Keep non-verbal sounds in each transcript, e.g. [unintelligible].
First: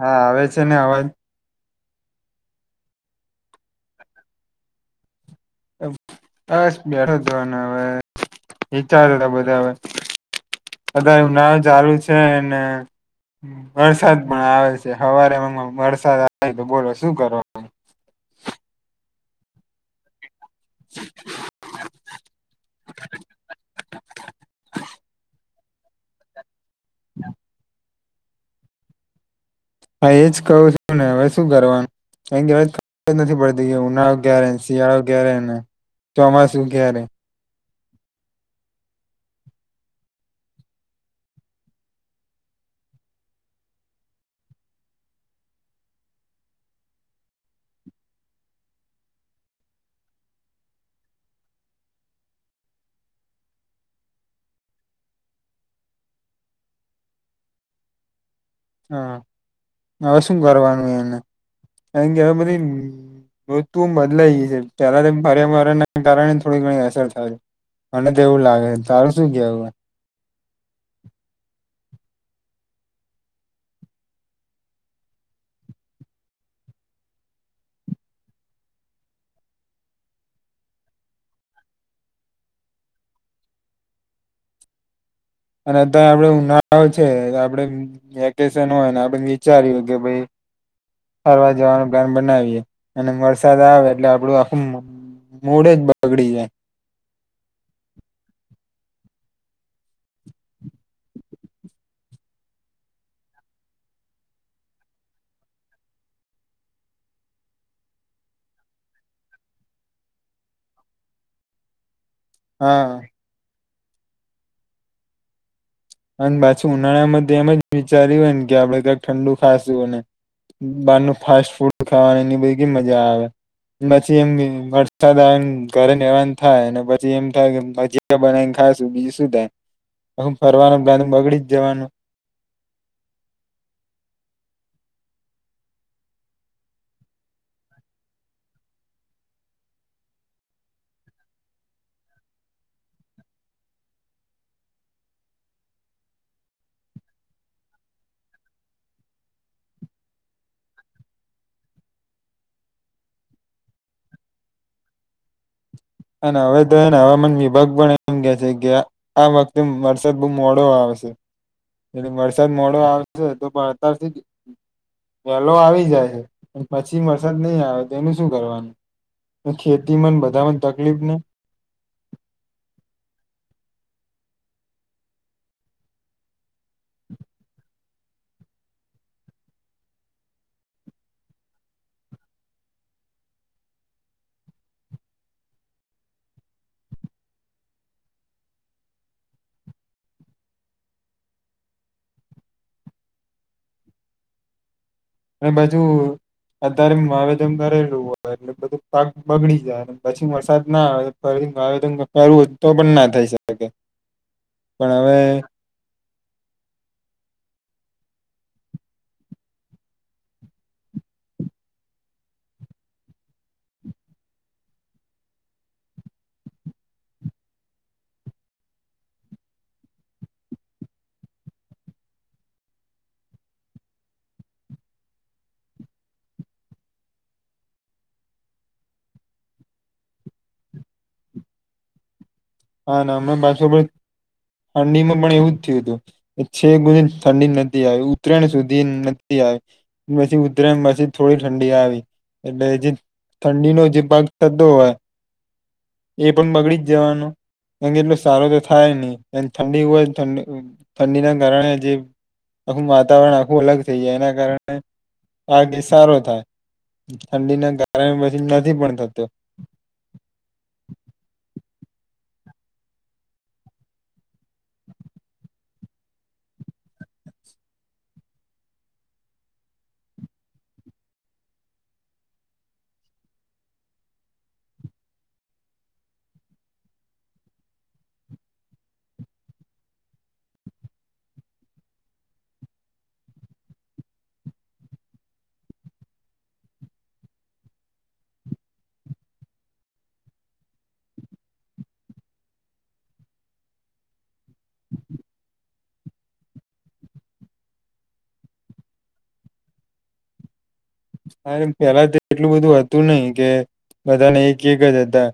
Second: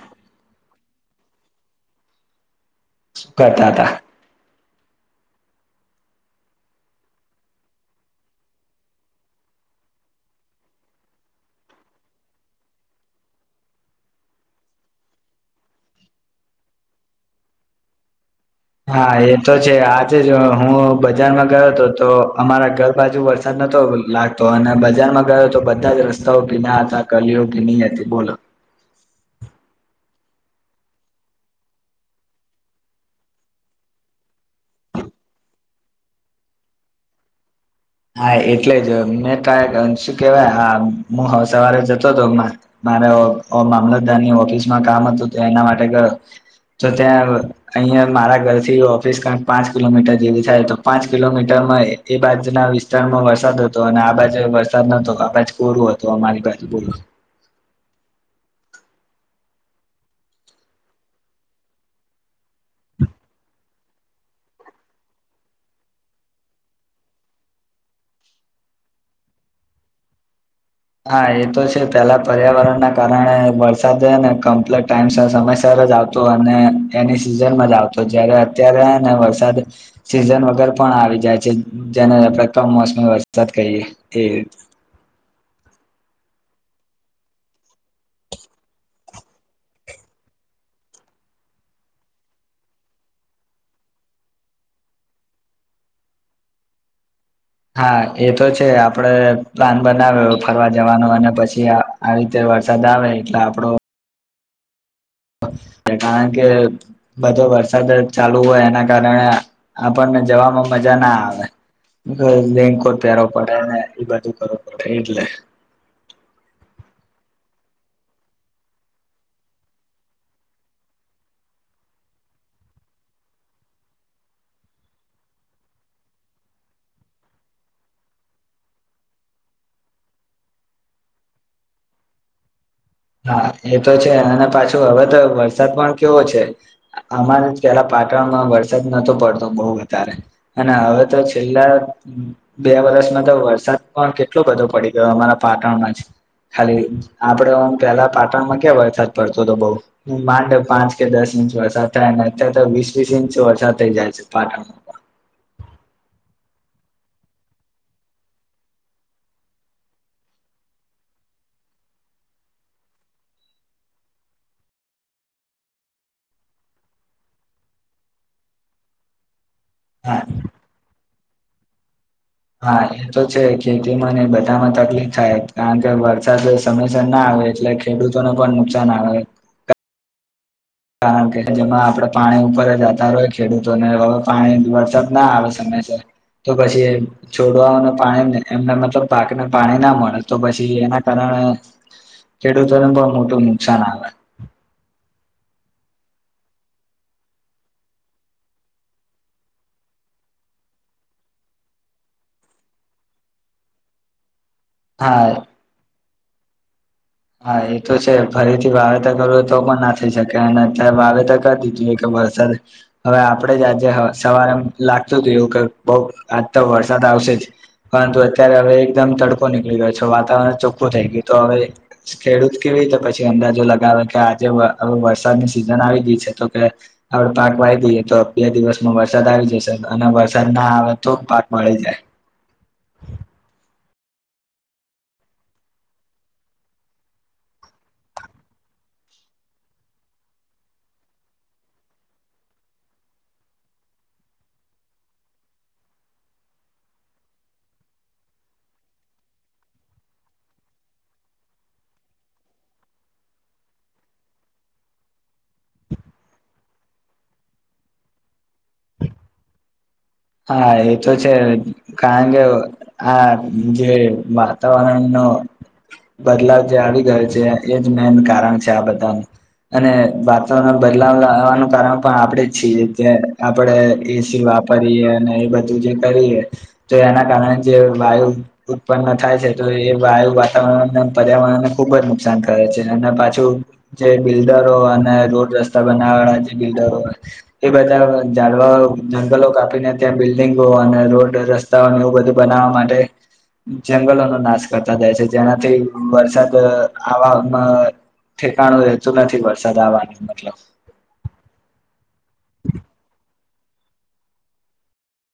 હા આવે છે છેને અવાજ શું કરતા હતા બસ બેઠો જોને હવે વિચાર ત બધા બધા એ નાવ ચાલુ છે ને વરસાદ પણ આવે છે હવારે વરસાદ આવે તો બોલો શું કરો હા એ તો છે આજ હું બજારમાં ગયો હતો તો અમારા ઘર બાજુ વરસાદ નતો લાગતો અને બજારમાં ગયો તો વરસાદ રસ્તા ભીના હતા, ગલીઓ ભીની હતી. બોલો હા એજ કહું છું ને હવે શું કરવાનું હ ખબર નથી પડતી કે ઉનાળો ક્યારે શિયાળો ક્યારે ચોમાસું ક્યારે હા એટલે જ મેં ક શું કેવાય હું સવારે જતો હતો મારા મામલતદારની ઓફિસમાં કામ હતું એના માટે ગયો તો ત્યાં અહિયાં મારા ઘરથી ઓફિસ ક્યાંક પાંચ કિલોમીટર જેવી થાય તો પાંચ કિલોમીટરમાં એ બાજુ ના વિ વિસ્તારમાં વરસાદ હતો અને આ બાજુ વરસાદ નતો આ બાજ કોરું હતું અમારી બાજુ બોલો હા હવે શું કરવાનું એને એ કે બધી ઋતુ બદલાઈ ગઈ છે પેલા પર્યાવરણને કારણે થોડી ઘણી અસર થાય છે મને તો એવું લાગે છે તારું શું કેવું હા એ તો છે પેલા પર્યાવરણના કારણે વરસાદને કમ્પ્લટ ટાઈમ સમયસર જ આવતો અને એની સિઝનમાં જ આવતો જયારે અત્યારેને વરસાદ સીઝન વગર પણ આવી જાય છે જેનેણે કમોસમી વરસાદ કહીએ એ અને ત આપડે ઉનાળ છે આપણેે વેકેશન હોય આપણે વિચારએ કે ભાઈ ફરવા જવાનું પ્લાન બનાવીએ અને વરસાદ આવે એટલે આપડું આખું મડ જ બગડી જાય આપડ પ્લાન બનાવ્યો ફરવા જવાનો અને પછી આવી રીતે વરસાદ આવે એટલે આપડો કારણ કે બધો વરસાદ ચાલુ હોય એના કારણે આપણને જવામાં મજા ના આવે લેન કો હા પ્યાર પડે એ બાજુ ખ થઈ એટલે અને પાછી ઉનાળામાં એમ જ વિચાર્યું હોય ને કે આપડે કક ઠંડુ ખાશું અને બહાર ન ફાસ્ટ ફૂડ ખાવાની એની બધી કે મજા આવે પછી એમ વરસાદ આવે ઘર એવા થાય પછી એમ થાય કે મજી બનાવીને ખાયશું બીજું શું થાય ફરવાનું ગા બગડી જ જવાનું [inaudible] હા એ તો છે અને પાછું હવે તો વરસાદ પણ કેવો છે અમારે પેલા પાટણમાં વરસાદ નોતો પડતો બહુ વધારે અને હવે તો છેલ્લા બે વરષમાં તો વરસાદ પણ કેટલો બધો પડી ગયો અમારા પાટણમાં જ ખાલી આપડ પેલા પાટણમાં ક્યાં વરસાદ પડતો હતો બઉ હું માંડ પાંચ કે દસ ઇંચ વરસાદ થાય અને અત્યારે તો વીસ વીસ ઇંચ વરસાદ થઇ જાય છે પાટણમાં પણ હવે તો એને હવામાન વિભાગ પણ એમ કે છે કે આ વખતે વરસાદ બહુ મોડો આવશે એ વરસાદ મોડો આવશે તો પણ અતારથી વહેલો આવી જાય છે પછી વરસાદ નહીં આવે તો એનું શું કરવાનું ખેતી હા બધામાં કબને હા એ તો છે ખેતીમાંને બધામાં તકલીફ થાય કારણ કે વરસાદ સમયસર ના આવે એટલે ખેડૂતોને પણ નુકસાન આવે કારણ કે જેમાં આપણે પાણી ઉપર જતા હોઈ ખેડૂતોને હવે પાણી વરસાદ ના આવે સમયસર તો પછી છોડવાઓને પાણી એમને મતલબ પાકને પાણી ના મળે તો પછી એના કારણે ખેડૂતોને પણ મોટું નુકસાન આવે અને પછુ અતારે માવેદન કરેલું હોય એટલે બધું પાક બગડી જાય પછી વરસાદ ના આવે માવેદન કરવું હોય તો પણ ના થઈ શકે પણ હવે હા હા એ તો છે ફરીથી વાવેતર કરવું તો પણ ના થઈ શકે અને અત્યારે વાવેતર કરી દીધું કે વરસાદ હવે આપણેે જ આજે સવારે એમ લાગતું થયું કે બઉ આજ તો વરસાદ આવશે જ પરંતુ અત્યારે હવે એકદમ તડકો નીકળી ગયો છે વાતાવરણ ચોખ્ખું થઈ ગયું તો હવે ખેડૂત કેવી તો પછી અંદાજો લગાવે કે આજે વરસાદની સિઝન આવી ગઈ છે તો કે આપડ પાક વાહીી દઈએ તો બે દિવસમાં વરસાદ આવી જશે અને વરસાદ ના આવે તો પાક મળળી જાય હા ના હમણા પાછ ઠંડીમાં પણ એવું જ થયું હતું છે ગ ઠંડી નથી આવી ઉત્તરાયણ સુધી નથી આવી પછી ઉત્તરાયણ પછી થોડી ઠંડી આવી એટલે જે ઠંડીનો જે ભાગ થતો હોય એ પણ બગડી જ જવાનો કાર કેટલોું સારો તો થાય નહી એ ઠંડી હોય ઠંડીના કારણે જે આખું વાતાવરણ આખું અલગ થઈ જાય એના કારણે આ કેસ સારો થાય ઠંડીના કારણે પછી નથી પણ થતો હા એ તો છે કારણ કે આ જે વાત તો બદલાવ જે આવી ગયો છે એજ મેન કારણ છે આ બધાનું અને વાતાવરણ બદલાવ લવાનું કારણ પણ આપણેે જ છીએ જે આપણેે એસી વાપરીએ એ બધું જે કરીએ તો એના કારણે જે વાયુ ઉત્પન્ન થાય છે તો એ વાયુ વાતાવરણને પર્યાવરણને ખુબ જ નુકસાન કરે છે અને પાછું જે બિલ્ડરો અને રોડ રસ્તા બનાવવા વાળા જે બિલ્ડરો એ બધા જાડવા જંગલો કાપીને ત્યાં બિલ્ડિંગો અને રોડ રસ્તાઓને એવું બધું બનાવવા માટે જંગલોનો નાશ કરતા જાય છે જેનાથી વરસાદ આવાવામાં ઠેકાણું રહેતું નથી વરસાદ આવાનું મતલબ હામ એટલું બધું હતું નહીિ કે બધાને એક એક જ હતા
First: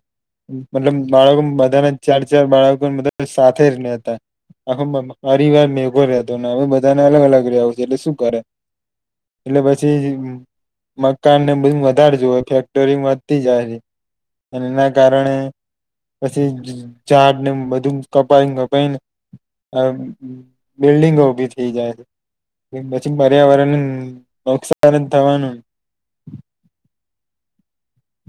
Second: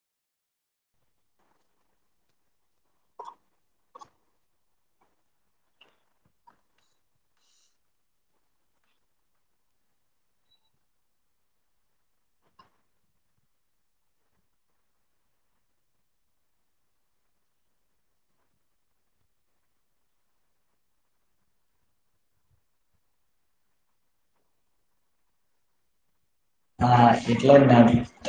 મતલબ બાળકો બધાના ચાર ચાર બાળકો બધા સાથે જહતા આખો પરિવાર મેઘો રહેતો હવે બધાને અલગ અલગ રવ છ એટલે શું કરે એટલે પછી મકાનને બધું વધારે જો ફેક્ટરી વધતી જાય છે અને એના કારણે પછી ઝાડને બધું કપાઈને કપાઈને આ બિલ્ડીંગો ઉભી થઈ જાય છે પછી પર્યાવરણને નુકસાન તવાનું [inaudible] હા એટલે જ ને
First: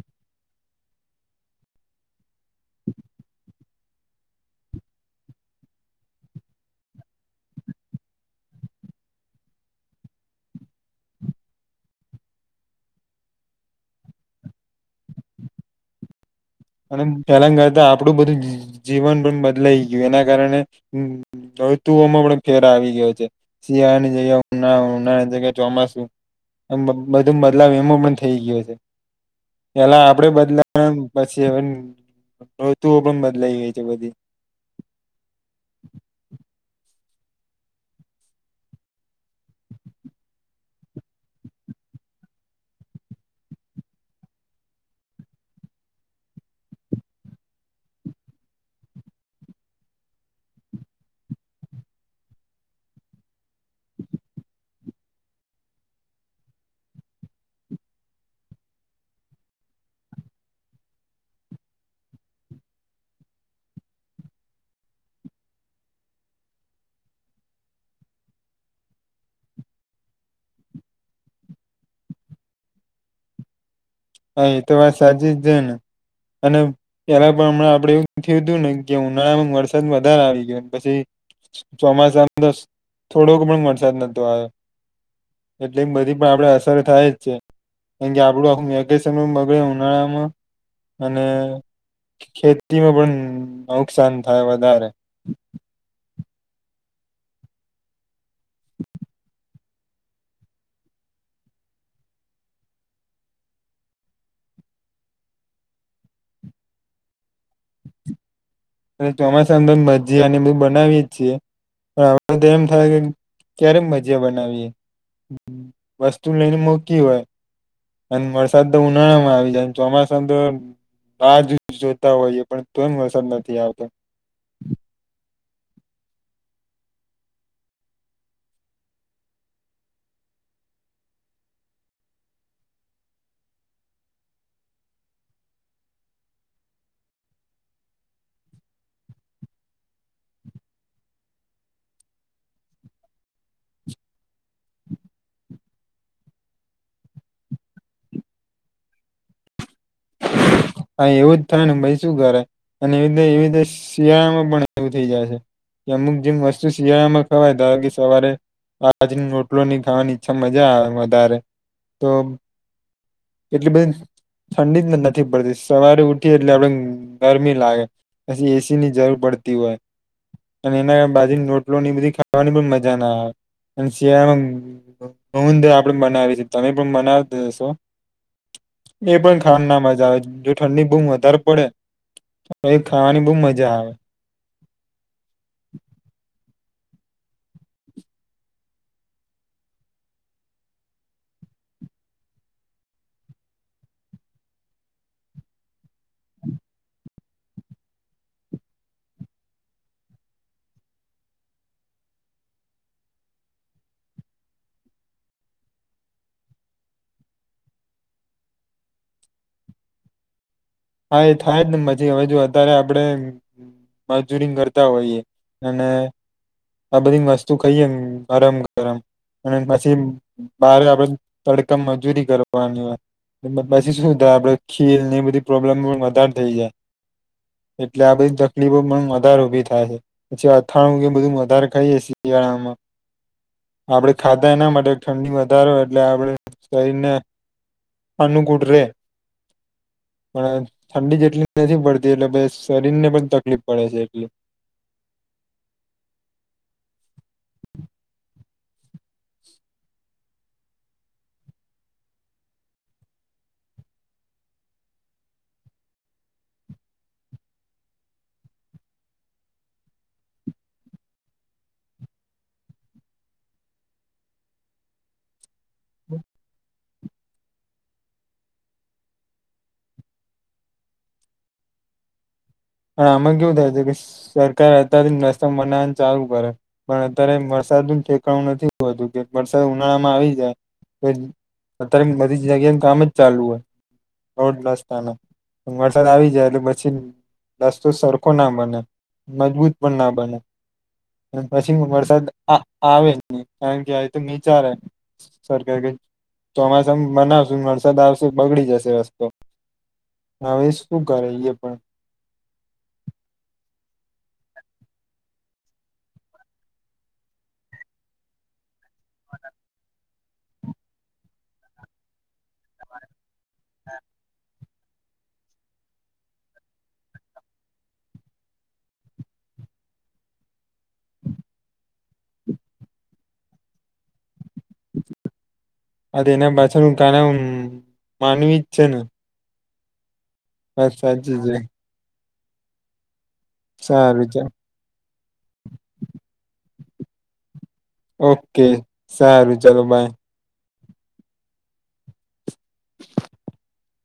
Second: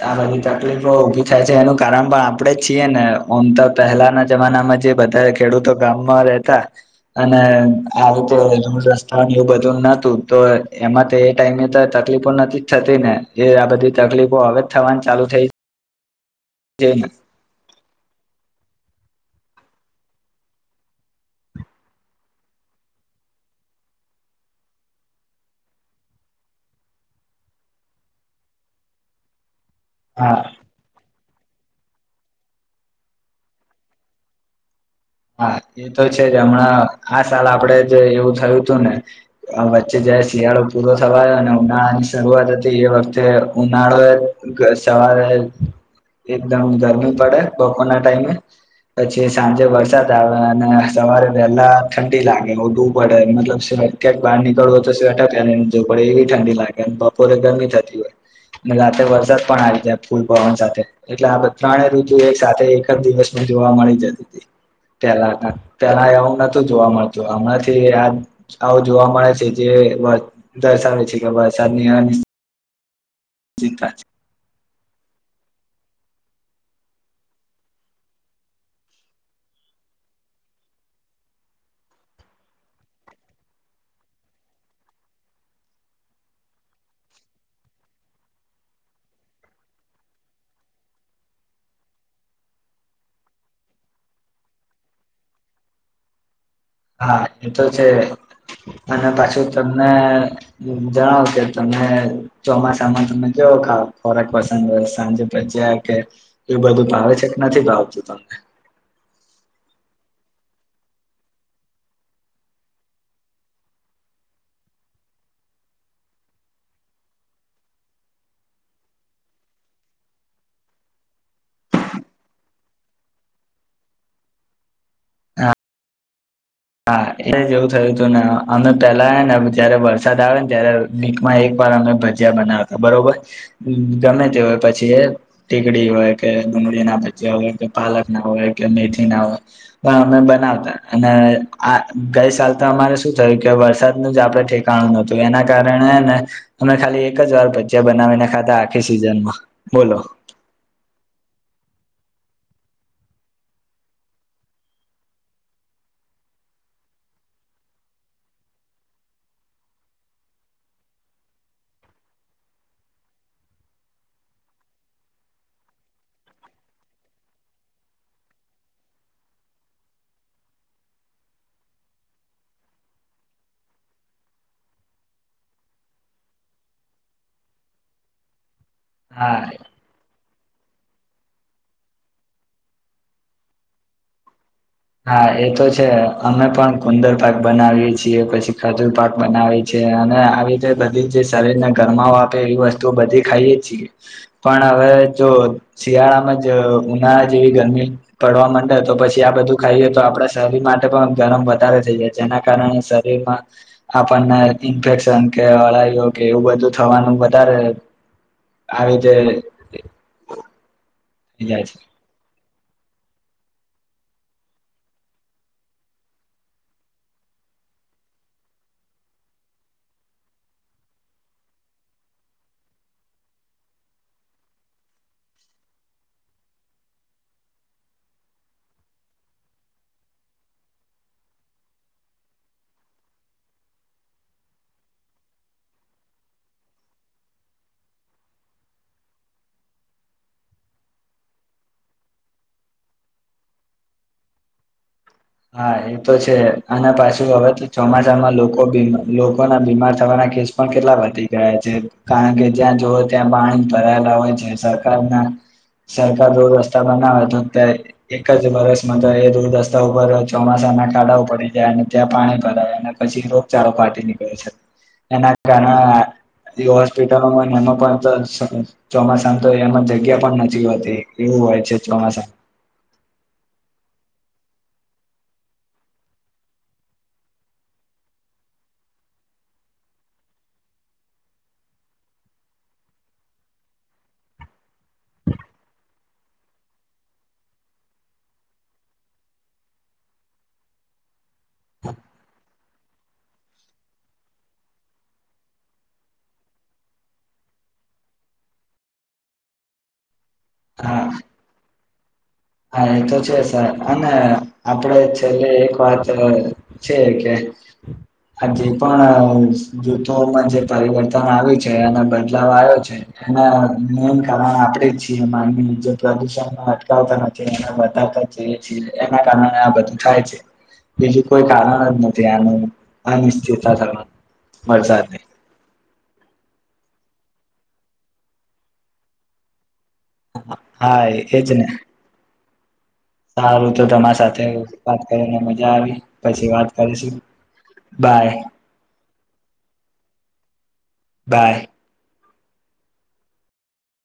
આ બધી તકલીફો ઉઊભી થાય છે એનું કારણ પણ આપડે જ છીએ ને આમ તો પહેલાના જમાનામાં જે બધા ખેડૂતો ગામમાં રહેતા અને આ રીતે રડ રસ્તાઓ એવું બધું નતું તો એમાં તો એ ટાઈમે તો તકલીફો નથી જ થતી ને એ આ બધી તકલીફો હવે જ થવાની ચાલુ થઈ છે અને ને તેલંગરતા આપડું બધું જીવન બદલાઈ ગયું એના કારણે તુમાં પણ ફેર આવી ગયો છે શિયાળાની જગ્યા ઉ ઉનાળની જગ્યા ચોમાસું બધું બદલાવ એમાં પણ થઇ ગયો છે પેલા આપડે હા બદલા સવન ઋતુઓ પણ બદલાઈ હોય છે બધી હા એ તો છે જ હમણાં આ સાલ આપડે જે એવું થયું હતું ને વચ્ચે જારે શિયાળો પૂરો થવાયો અને ઉનાળા ની શરૂઆત હતી એ વખતે ઉનાળો સવારે એકદમ ગરમી પડે બપોરના ટાઈમે પછી સાંજે વ આવે સવારે વહેલા ઠંડી લાગે ડૂું પડે મતલબ ક્યાંક બહાર નીકળવ હોય તો સ્વેટર પહેરી ને જોવું પડે એવી ઠંડી લાગે બપોરે ગરમી થતી હોય અને રાતે વરસાદ પણ આવી જાય ફૂલ પવન સાથે એટલે આ ત્રણેય ઋતુ એક સાથે એક જ દિવસમાં જોવા મળી જતી હતી પેલા પેલા એવું નતું જોવા મળતું હમણાંથી આ આવું જોવા મળે છે જે દર્શાવે છે કે વરસાદની જીતા હા એ તો વાત સાચી જ છે ને અને પેલા પ્રમાણે આપડે એવું થયું હતું ને કે ઉનાળામાં વરસાદ વધારે આવી ગયો પછી ચોમાસા અંદર થોડોક પણ વરસાદ નતો આવ્યો એટલે બધી પણ આપડે અસર થાય જ છે કારમ કે આપડું આખું સમય બગડે ઉનાળામાં અને ખેતીમાં પણ નુકસાન થાય વધારે. હા એતો છે અને પાછું તમને જણાવ કે તમે ચોમાસામાં તમે કેવો ખાવ ખોરાક પસંદ સાંજે ભજીયા કે એવું બધું ભાવે છે કે નથી ભાવતું તમને? ચોમાસાંદ ભજીયાને બધ બનાવી જ છીએ પણ હવે તો એમ થાય કે ક્યારેમ ભજીયા બનાવીએ વસ્તુ લઈને મૂકી હોય અને વરસાદ તો ઉનાળા માં આવી જાય ચોમાસા તો બાર જ જોતા હોઈએ પણ તો વરસાદ ન નથી આવતો. હા એ જેવું થયું હતું ને અમે પેલા ને જયારે વરસાદ આવે ને ત્યારે મીકમાં એક વાર અમે ભજીયા બનાવતા બરોબર ગમે તે હોય પછી એ ટીકડી હોય કે ડુંગળી ના ભજીયા હોય કે પાલક ના હોય કે મેથી ના હોય પણ અમે બનાવતા અને આ ગઈ સાલ તો અમારે શું થયું કે વરસાદનું જ આપણે ઠેકાણું નતું એના કારણે ને અમે ખાલી એક જ વાર ભજીયા બનાવીને ખાતા આખી સિઝનમાં બોલો. હા એવું જ થાય ને ભાઈ શું કરે અને એવી રી એવી રીતે શિયાળામાં પણ એવું થઈ જાય છે કે અમુક જેમ વસ્તુ શિયાળામાં ખવાય ધાર કે સવારે બાજ રોટલોની ખાવાની ઈચ્છા મજા આવે વધારે તો એટલી બધી ઠંડી નથી પડતી શિ સવારે ઉઠી એટલે આપ ગરમી લાગે પછી એસીની જરૂર પડતી હોય અને એના બાજરી નો રોટલો ની બધી ખાવાની પણ મજા ના આવે અને શિયાળામાં ગંધર આપણે બનાવી છે તમે પણ બનાવેશો? એ હા પણ ખાવાની ના મજા આવે. જો ઠંડી બહુ વધારે પડે ખાવાની બહું મજા આવે. હા એ તો છે અમે પણ ગુંદર પાક બનાવીએ છીએ પછી ખાજુર પાક બનાવીએ છીએ અને આવી રીતે બધી જે શરીરને ગરમાવ આપે એવી વસ્તુ બધી ખાઈએ છીએ પણ હવે જો શિયાળામાં જ ઉનાળા જેવી ગરમી પડવા માંડે તો પછી આ બધું ખાઈએ તો આપણા શરીર માટે પણ ગરમ વધારે થઈ જાય જેના કારણે શરીરમાં આપણને ઇન્ફેક્શન કે અળાઈઓ કે એવું બધું થવાનું વધારે આવીતે હા એ થાય જ ને બાછી હવે જો અ્યારે આપણેે મજૂરી કરતા હોઈએ અને આ બધી વસ્તુ ખાઈએ ગરમ ગરમ અને પછી બાર આપડે તડકા મજૂરી કરવાની હોય પછી શું થાય આપડે ખીલ એ બધી પ્રોબ્લેમ પણ વધારે થઈ જાય એટલે આ બધી તકલીફો પણ વધારે ઊભી થાય છે પછી અથાણું બધું વધારે ખાઈએ શિયાળામાં આપણે ખાધા એના માટે ઠંડી વધારે એટલે આપણે શરીરને અનુકૂટ રે પણ ઠંડી જેટલી નથી પડતી એટલે પ શરીર ને પણ તકલીફ પડે છે એટલી. હા એ તો છે આના પાછ હવે તો ચોમાસામાં લોકો લોકોના બીમાર થવાના કેસ પણ કેટલા વધી ગયા છે કારણ કે જ્યાં જોવો ત્યાં પાણી ભરાયેલા હોય છે સરકારના સરકાર રોડ રસ્તા બનાવે તો એક જ વરષમાં તો એ રોડ રસ્તા ર ચોમાસાના કાડાઓ પડી જાય અને ત્યાં પાણી ભરાય અને પછી રોગચાળો ફાટી નીકળે છે એના [inaudible] હોસ્પિટલોમાં એમાં પણ ચોમાસા તો એમાં જગ્યા પણ નથી હોતી એવું હોય છે ચોમાસા પણ આમાં કેવું થાય કે સરકાર અત્યારે રસ્તા બનાવ ચાલુ કરે પણ અત્યારે વરસાદનું ઠેકાણું નથી હોતું કે વરસાદ ઉનાળામાં આવી જાય તો અત્યારે બધી જગ્યાનું કામ જ ચાલુ હોય રોડ રસ્તાના વરસાદ આવી જાય એટલે પછી રસ્તો સરખો ના બને મજબૂત પણ ના બને પછી વરસાદ આ આવે જ નહી કારણ કે આ તો વિચારે સરકાર કે ચોમાસા બનાવશું વરસાદ આવશે બગડી જશે રસ્તો. હવે શું હા કરે એ પણ. હા એ તો છે સર અને આપડે છેલ્લે એક વાત છે કે આ જે પણ જૂથોમાં જે પરિવર્તન આવ્યું છે અને બદલાવ આવ્યો છે. એમાં [unintelligible] ઈચ્છીઇ માંગીએ જે પ્રદુષણ અટકાવતા [unintelligible] બીએ એના કારણે આ બધું થાય છે બીજું કોઈ કારણ જ નથી આનું અનિશ્ચિતતા થવા વરસાને. આ એના પાછળનું કારણ માનવી જ છે ને. હ વાત હા સાચી એજ છે ને. સારું તો તમારા સારું સાથે ચાલ વાત કરીને મજા આવી પછી વાત કરીશું બાય. ઓકે સારું ચાલો બાય બાય. [inaudible]